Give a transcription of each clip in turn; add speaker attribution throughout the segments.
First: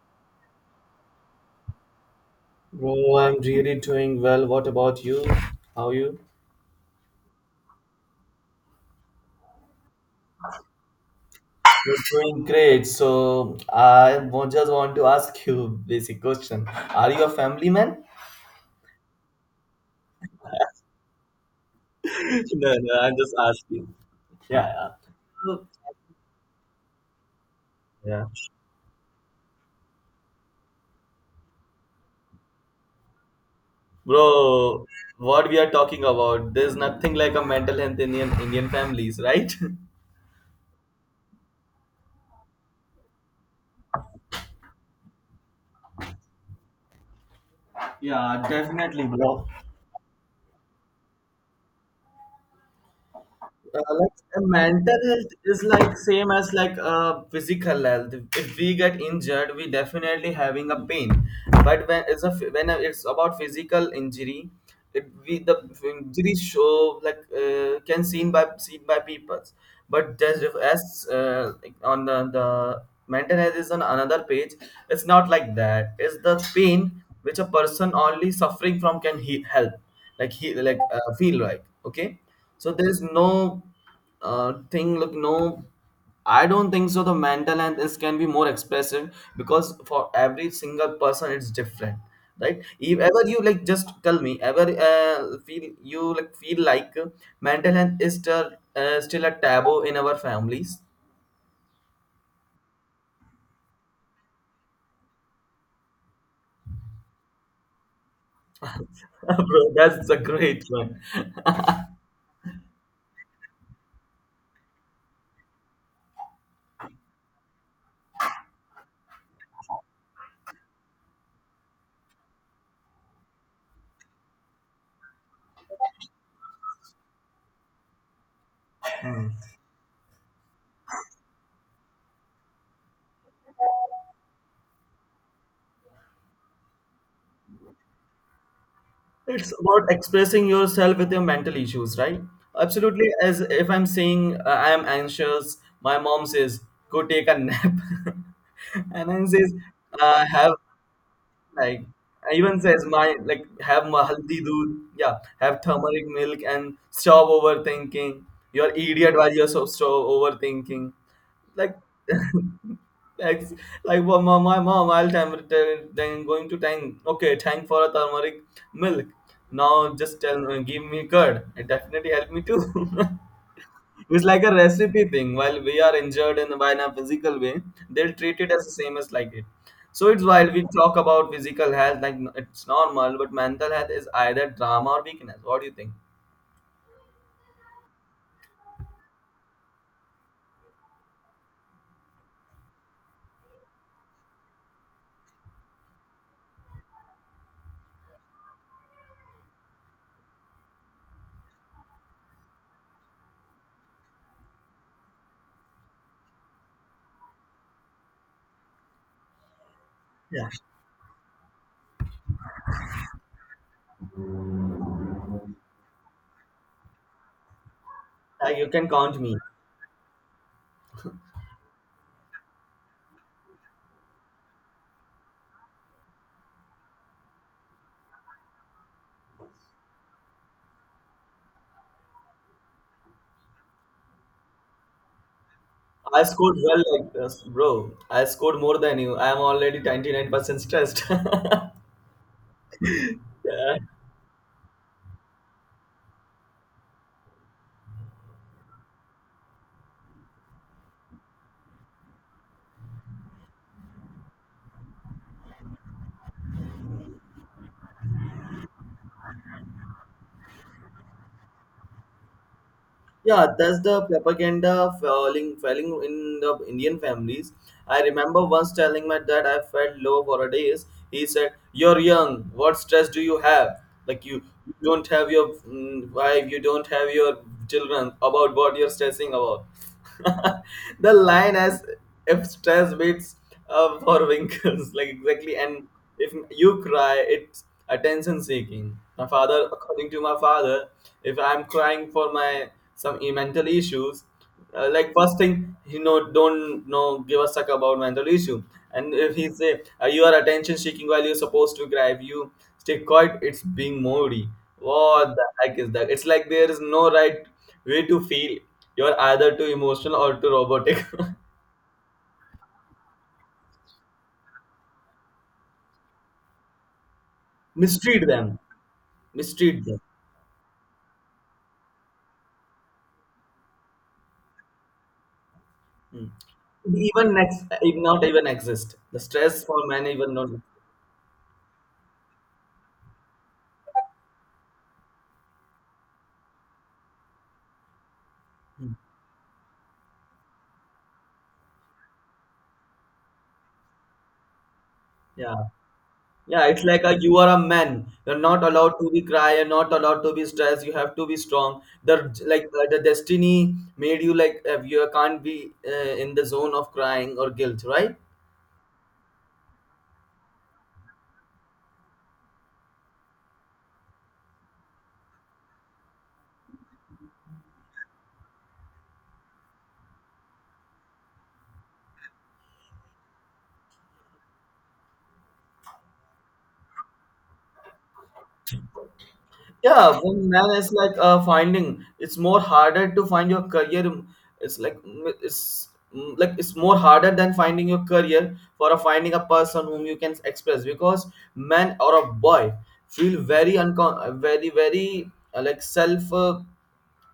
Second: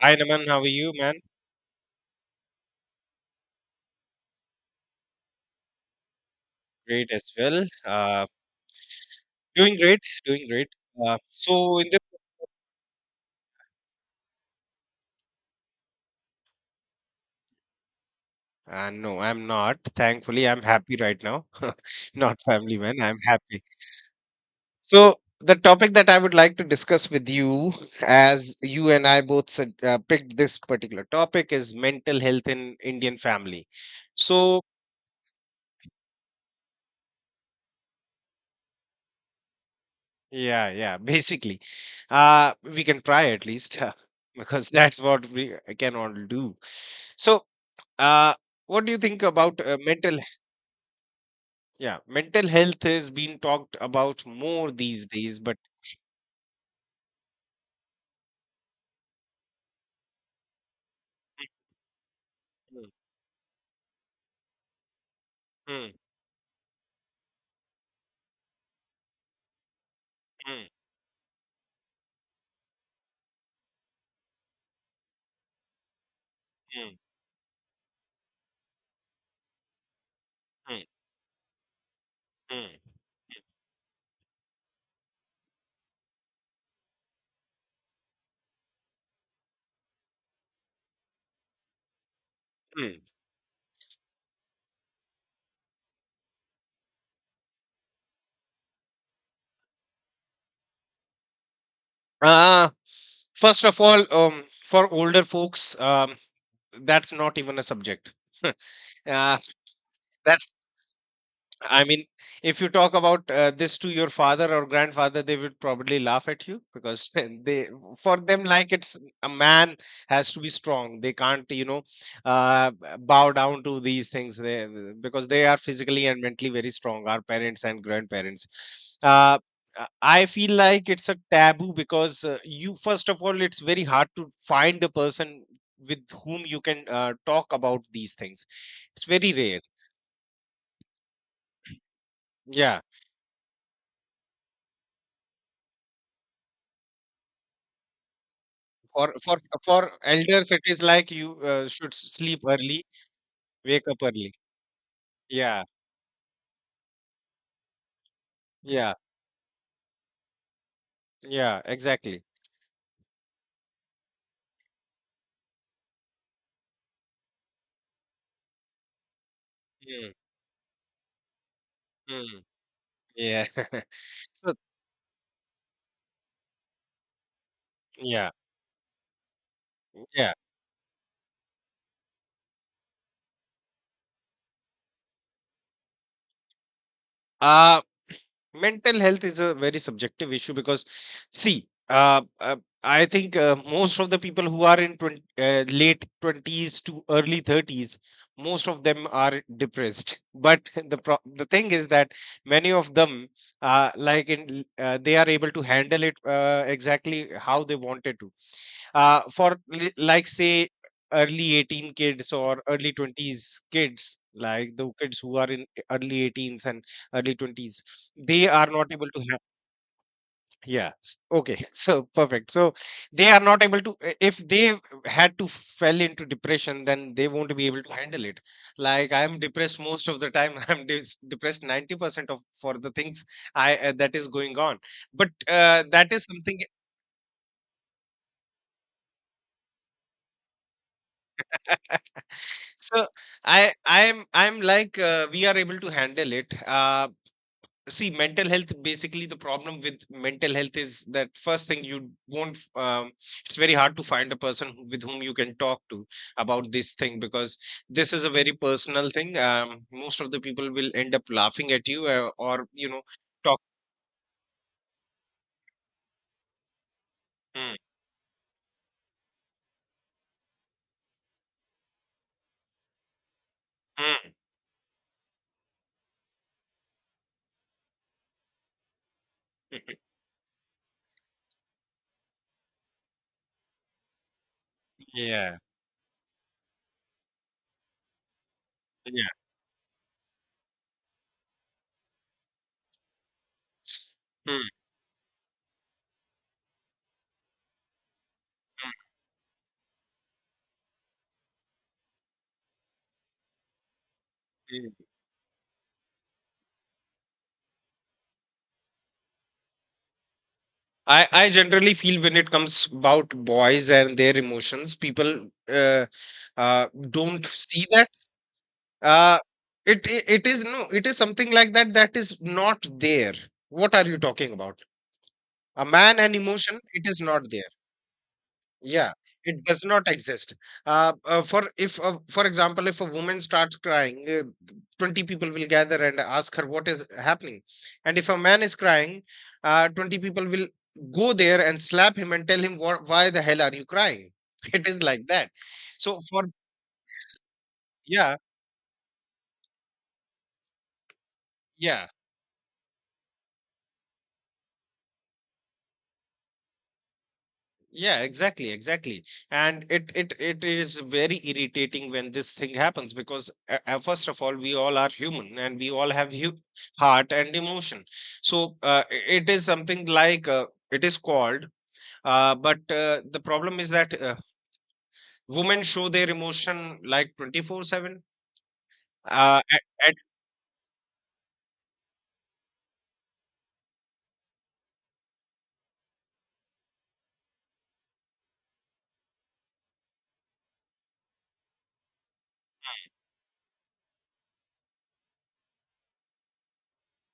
Speaker 1: Hi, Naman. How are you, man?
Speaker 2: Bro, I'm really doing well. What about you? How are you?
Speaker 1: Great as well. Doing great, doing great. So in
Speaker 2: You're
Speaker 1: this,
Speaker 2: doing great. So I just want to ask you basic question. Are you a family man?
Speaker 1: no, I'm not. Thankfully, I'm happy right now. Not
Speaker 2: No,
Speaker 1: family
Speaker 2: no,
Speaker 1: man,
Speaker 2: I'm
Speaker 1: I'm
Speaker 2: just
Speaker 1: happy.
Speaker 2: asking. Yeah. Yeah.
Speaker 1: So the
Speaker 2: So,
Speaker 1: topic that I would like to discuss with you,
Speaker 2: yeah.
Speaker 1: as you and I both picked this particular topic, is mental health in Indian family. So
Speaker 2: Bro, what we are talking about, there's nothing like a mental health in Indian families, right?
Speaker 1: yeah, yeah, basically, we can try at least, because that's what we can all do. So. Uh,
Speaker 2: Yeah,
Speaker 1: what do you
Speaker 2: definitely,
Speaker 1: think
Speaker 2: bro.
Speaker 1: about mental? Yeah, mental health is being talked
Speaker 2: uh, like
Speaker 1: about
Speaker 2: uh,
Speaker 1: more
Speaker 2: mental
Speaker 1: these
Speaker 2: health
Speaker 1: days. But.
Speaker 2: is like same as like physical health. If we get injured, we definitely having a pain, but when it's a ph- when it's about physical injury, it we the
Speaker 1: Mm,
Speaker 2: injury show like can seen by people. But just
Speaker 1: mm,
Speaker 2: as like on the mental health is on another page. It's not like that, it's the pain
Speaker 1: mm,
Speaker 2: which a person only suffering from can he help, like he like
Speaker 1: mm,
Speaker 2: feel like okay. So
Speaker 1: mm,
Speaker 2: there's no thing like no, I don't think so the mental health is can be more expressive because for every single person it's different, right?
Speaker 1: mm,
Speaker 2: If
Speaker 1: mm.
Speaker 2: ever you like just tell me ever feel you like feel like mental health is still a taboo in our families.
Speaker 1: uh, First of all, for older folks, that's not even a subject. uh,
Speaker 2: Bro, that's a
Speaker 1: that's
Speaker 2: great one.
Speaker 1: I mean, if you talk about this to your father or grandfather, they would probably laugh at you, because they, for them, like it's a man has to be strong. They can't, bow down to these things, because they are physically and mentally very strong, our parents and grandparents. Uh, I feel like it's a taboo because you, first of all, it's very hard to find a person with whom you can talk about these things. It's very
Speaker 2: It's
Speaker 1: rare.
Speaker 2: about expressing yourself with your mental issues, right?
Speaker 1: Yeah.
Speaker 2: Absolutely. As if I'm saying I am anxious, my mom says, go take a nap. And
Speaker 1: For
Speaker 2: then
Speaker 1: for
Speaker 2: says,
Speaker 1: for
Speaker 2: have
Speaker 1: elders, it is like you
Speaker 2: like
Speaker 1: should sleep
Speaker 2: even says
Speaker 1: early,
Speaker 2: my like have
Speaker 1: wake up early.
Speaker 2: mahaldi doodh, yeah, have
Speaker 1: Yeah,
Speaker 2: turmeric milk and stop overthinking. You're
Speaker 1: yeah,
Speaker 2: idiot while you're so stop overthinking.
Speaker 1: yeah,
Speaker 2: Like,
Speaker 1: exactly.
Speaker 2: like like well, my mom I'll then going to tank, okay, thank for a turmeric milk. Now
Speaker 1: Mm,
Speaker 2: just tell give me curd, it definitely helped me
Speaker 1: mm,
Speaker 2: too.
Speaker 1: yeah.
Speaker 2: It's like a
Speaker 1: So
Speaker 2: recipe thing. While we are injured in by in a physical way, they'll
Speaker 1: yeah,
Speaker 2: treat it as the same as like it. So it's
Speaker 1: yeah.
Speaker 2: while we talk about physical health, like it's normal, but mental health is either drama or weakness. What do you think?
Speaker 1: Uh Mental health is a very subjective issue because, see, I think most of the people who are in 20, late 20s to early 30s, most of them are depressed. But the thing is that many of them, they are able to handle it exactly how they wanted to, for like
Speaker 2: Yeah,
Speaker 1: say early 18 kids or early 20s kids, like the kids who are in early 18s and early 20s, they
Speaker 2: like
Speaker 1: are
Speaker 2: you can
Speaker 1: not able
Speaker 2: count
Speaker 1: to
Speaker 2: me.
Speaker 1: have. Yeah, okay. So perfect. So they are not able to, if they had to fell into depression, then they won't be able to handle it. Like I am depressed most of the time. I'm depressed 90% of for the things, I that is going on, but that
Speaker 2: I
Speaker 1: is
Speaker 2: scored
Speaker 1: something.
Speaker 2: well like this, bro. I scored more than you. I am already 99% stressed.
Speaker 1: So I
Speaker 2: Yeah.
Speaker 1: I'm I'm like, we are able to handle it. See, mental health, basically the problem with mental health is that first thing you won't. It's very hard to find a person who- with whom you can talk to about this thing, because this is a very personal thing. Most of the people will end up laughing at you, or
Speaker 2: Yeah,
Speaker 1: talk.
Speaker 2: that's the propaganda falling in the Indian families.
Speaker 1: Mm,
Speaker 2: I remember once telling my dad I felt low for a days. He said, "You're young. What stress do you have? Like
Speaker 1: mm,
Speaker 2: you don't have your wife, you don't have your children. About what you're stressing about."
Speaker 1: mm, mm,
Speaker 2: The line, as if stress beats for winkles, like exactly.
Speaker 1: yeah.
Speaker 2: And if you cry, it's attention seeking. My
Speaker 1: Yeah.
Speaker 2: father, according to my father, if I'm crying for my some mental issues,
Speaker 1: Mm,
Speaker 2: like first thing he know don't know give a suck about mental issue. And if he say you are attention seeking, while you're supposed to cry, if you stay quiet, it's being moody.
Speaker 1: mm.
Speaker 2: What the heck is that? It's like there is no right way to feel, you're either too emotional or too robotic.
Speaker 1: I generally feel when it comes about boys and their emotions, people don't see that.
Speaker 2: Mistreat them.
Speaker 1: uh,
Speaker 2: Mistreat them.
Speaker 1: it is, no, it is something like that, that is not there. What are you talking about? A man
Speaker 2: Hmm.
Speaker 1: and emotion, it is
Speaker 2: Even
Speaker 1: not
Speaker 2: next,
Speaker 1: there.
Speaker 2: even not even exist.
Speaker 1: Yeah,
Speaker 2: The
Speaker 1: it
Speaker 2: stress
Speaker 1: does
Speaker 2: for men
Speaker 1: not
Speaker 2: even not.
Speaker 1: exist. For example, if a woman starts crying, 20 people will gather and ask her what is happening. And if a man is
Speaker 2: Hmm.
Speaker 1: crying, 20 people will go there and slap him and tell him what, why the hell are you crying? It is like that.
Speaker 2: Yeah,
Speaker 1: So for
Speaker 2: yeah. It's like a, you are a man.
Speaker 1: yeah,
Speaker 2: You're not allowed to be cry. You're not allowed to be stressed. You have to be strong.
Speaker 1: yeah.
Speaker 2: The like the destiny made you like, you can't be in the zone of crying or guilt, right?
Speaker 1: Yeah, exactly, exactly. And it is very irritating when this thing happens, because first of all, we all are human and we all have hu heart and emotion. So it is something like, it is called. But the problem is that women show their emotion like 24/7. Uh, at, at,
Speaker 2: Yeah, when man is like finding it's more harder to find your career, it's like it's like it's more harder than finding your career for a finding a person whom you can express, because man or a boy feel very uncon very very like self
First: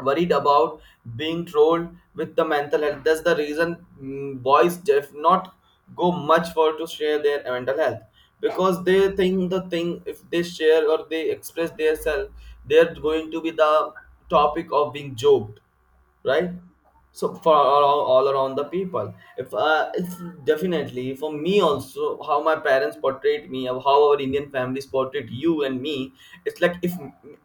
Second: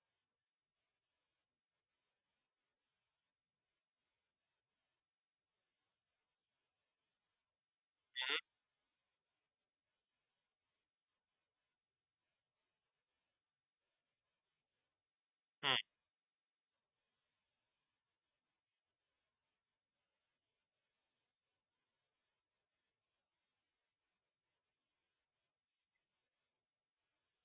Speaker 2: worried about being trolled with the mental health. That's the reason boys def not go much for to share their mental health because they think the thing, if they share or they express their self, they're going to be the topic of being joked,
Speaker 1: mm,
Speaker 2: right? So for all around the people, if it's definitely for me also how my parents portrayed me or how our Indian families portrayed you and me. It's like if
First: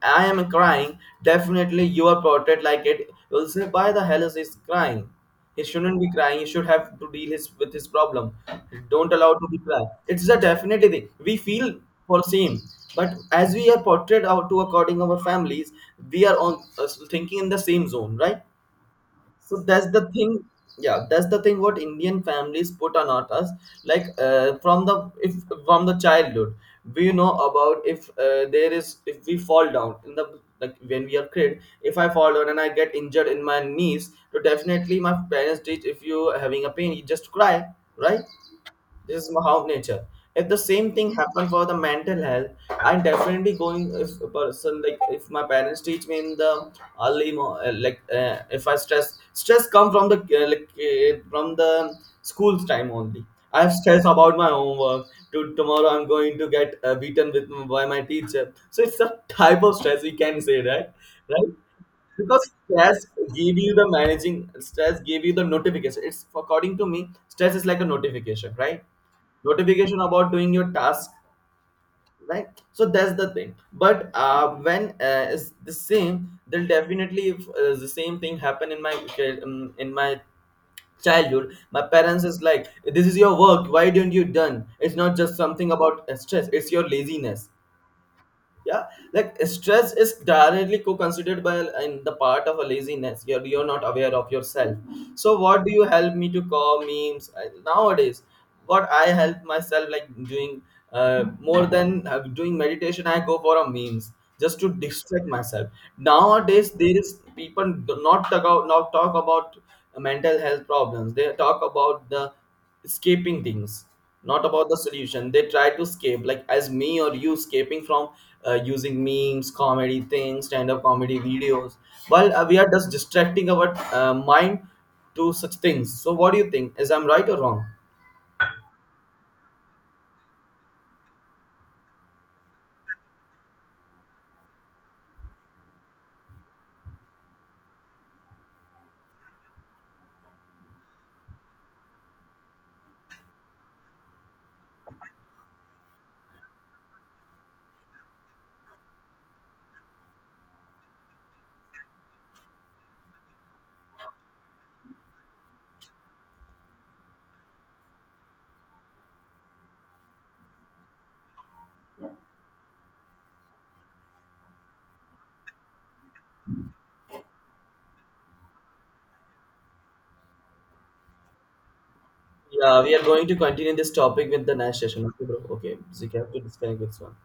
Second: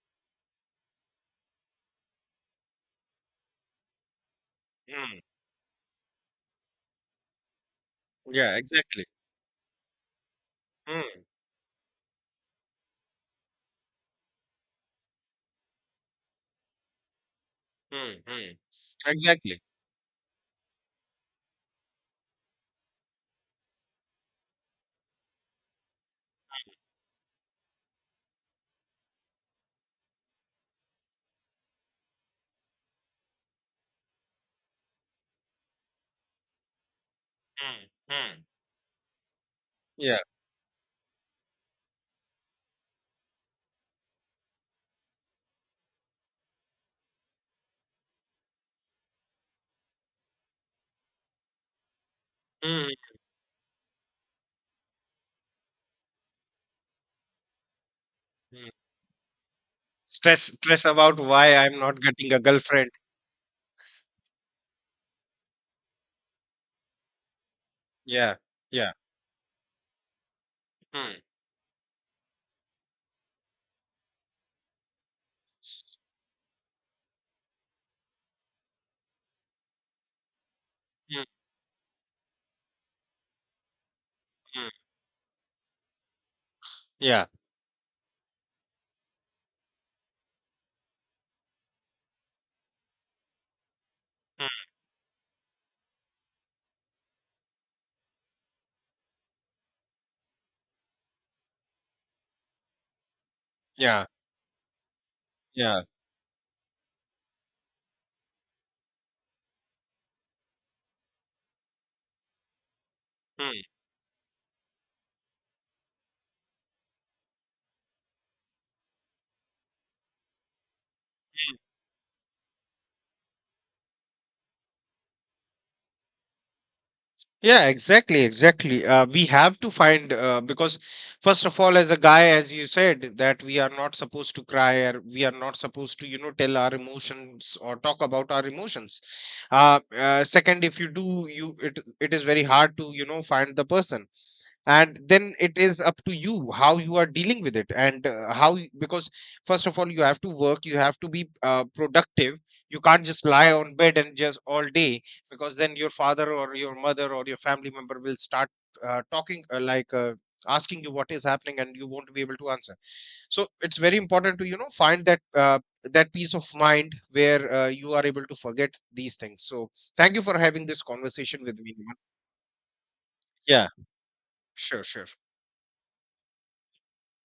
Speaker 2: I am crying, definitely you are portrayed like it. You'll say, why the hell is he crying?
Speaker 1: mm,
Speaker 2: He shouldn't be crying, he should have to deal his with his problem.
Speaker 1: yeah, exactly.
Speaker 2: Don't allow to be cry, it's a definitely thing
Speaker 1: Mm,
Speaker 2: we feel for same. But as we are portrayed out to according our families, we are on thinking in the same zone,
Speaker 1: mm,
Speaker 2: right?
Speaker 1: mm.
Speaker 2: So
Speaker 1: Exactly.
Speaker 2: that's the thing. Yeah, that's the thing what Indian families put on us. Like, from the if from the childhood, we know about if there is if we fall down in the like when we are kid, if I fall down and I get injured in my knees, so definitely my parents teach, if you having a pain, you just cry,
Speaker 1: Mm,
Speaker 2: right?
Speaker 1: mm.
Speaker 2: This is how nature.
Speaker 1: Yeah.
Speaker 2: If the same thing happened for the mental health, I'm definitely going. If a person like, if my parents teach me in the early mo- like if I stress come from the school's time only. I have stress about my homework. To tomorrow I'm going to get beaten with by my teacher.
Speaker 1: Mm.
Speaker 2: So it's a type of stress we can
Speaker 1: Stress,
Speaker 2: say
Speaker 1: stress
Speaker 2: that,
Speaker 1: about
Speaker 2: right?
Speaker 1: why I'm not getting a
Speaker 2: Because
Speaker 1: girlfriend.
Speaker 2: stress gave you the managing stress gave you the notification, it's according to me stress is like a
Speaker 1: Yeah.
Speaker 2: notification, right?
Speaker 1: Yeah.
Speaker 2: Notification about doing your task,
Speaker 1: Mm,
Speaker 2: right? So that's the thing, but when it's the same. Then definitely, if the same thing happened in my
Speaker 1: mm,
Speaker 2: childhood, my parents is like, this is your work, why didn't you done?
Speaker 1: mm.
Speaker 2: It's not just something about stress, it's your
Speaker 1: Yeah.
Speaker 2: laziness. Yeah, like stress is directly co-considered by in the part of a laziness. You're not aware of
Speaker 1: Mm,
Speaker 2: yourself. So what do you help me to call memes, nowadays what I help myself like doing more than doing meditation I go for a
Speaker 1: yeah.
Speaker 2: memes just to distract myself.
Speaker 1: Yeah.
Speaker 2: Nowadays there is people do not talk out not talk about mental health problems, they talk about the escaping
Speaker 1: Mm.
Speaker 2: things, not about the solution. They try to escape, like as me or you escaping from using memes, comedy things, stand-up comedy videos, while we are just distracting our mind to such things. So what do you think, is I'm right or wrong?
Speaker 1: Yeah, exactly, exactly. We have to find, because first of all, as a guy, as you said, that we are not supposed to cry, or we are not supposed to, you know, tell our emotions or talk about our emotions. Second, if you do, you, it is very hard to, you know, find the person, and then it is up to you how you are dealing with it, and because first of all, you have to work, you have to be productive. You can't just lie on bed and just all day, because then your father or your mother or your family member will start talking, asking you what is happening, and you won't be able to answer. So it's very important to, you know, find that, that peace of mind where you are able to forget these things. So thank you for having this conversation with me, Niman.
Speaker 2: Yeah, we are going to
Speaker 1: Yeah,
Speaker 2: continue this topic with the next
Speaker 1: sure,
Speaker 2: session.
Speaker 1: sure.
Speaker 2: Okay, bro, okay, so you have to disconnect this one.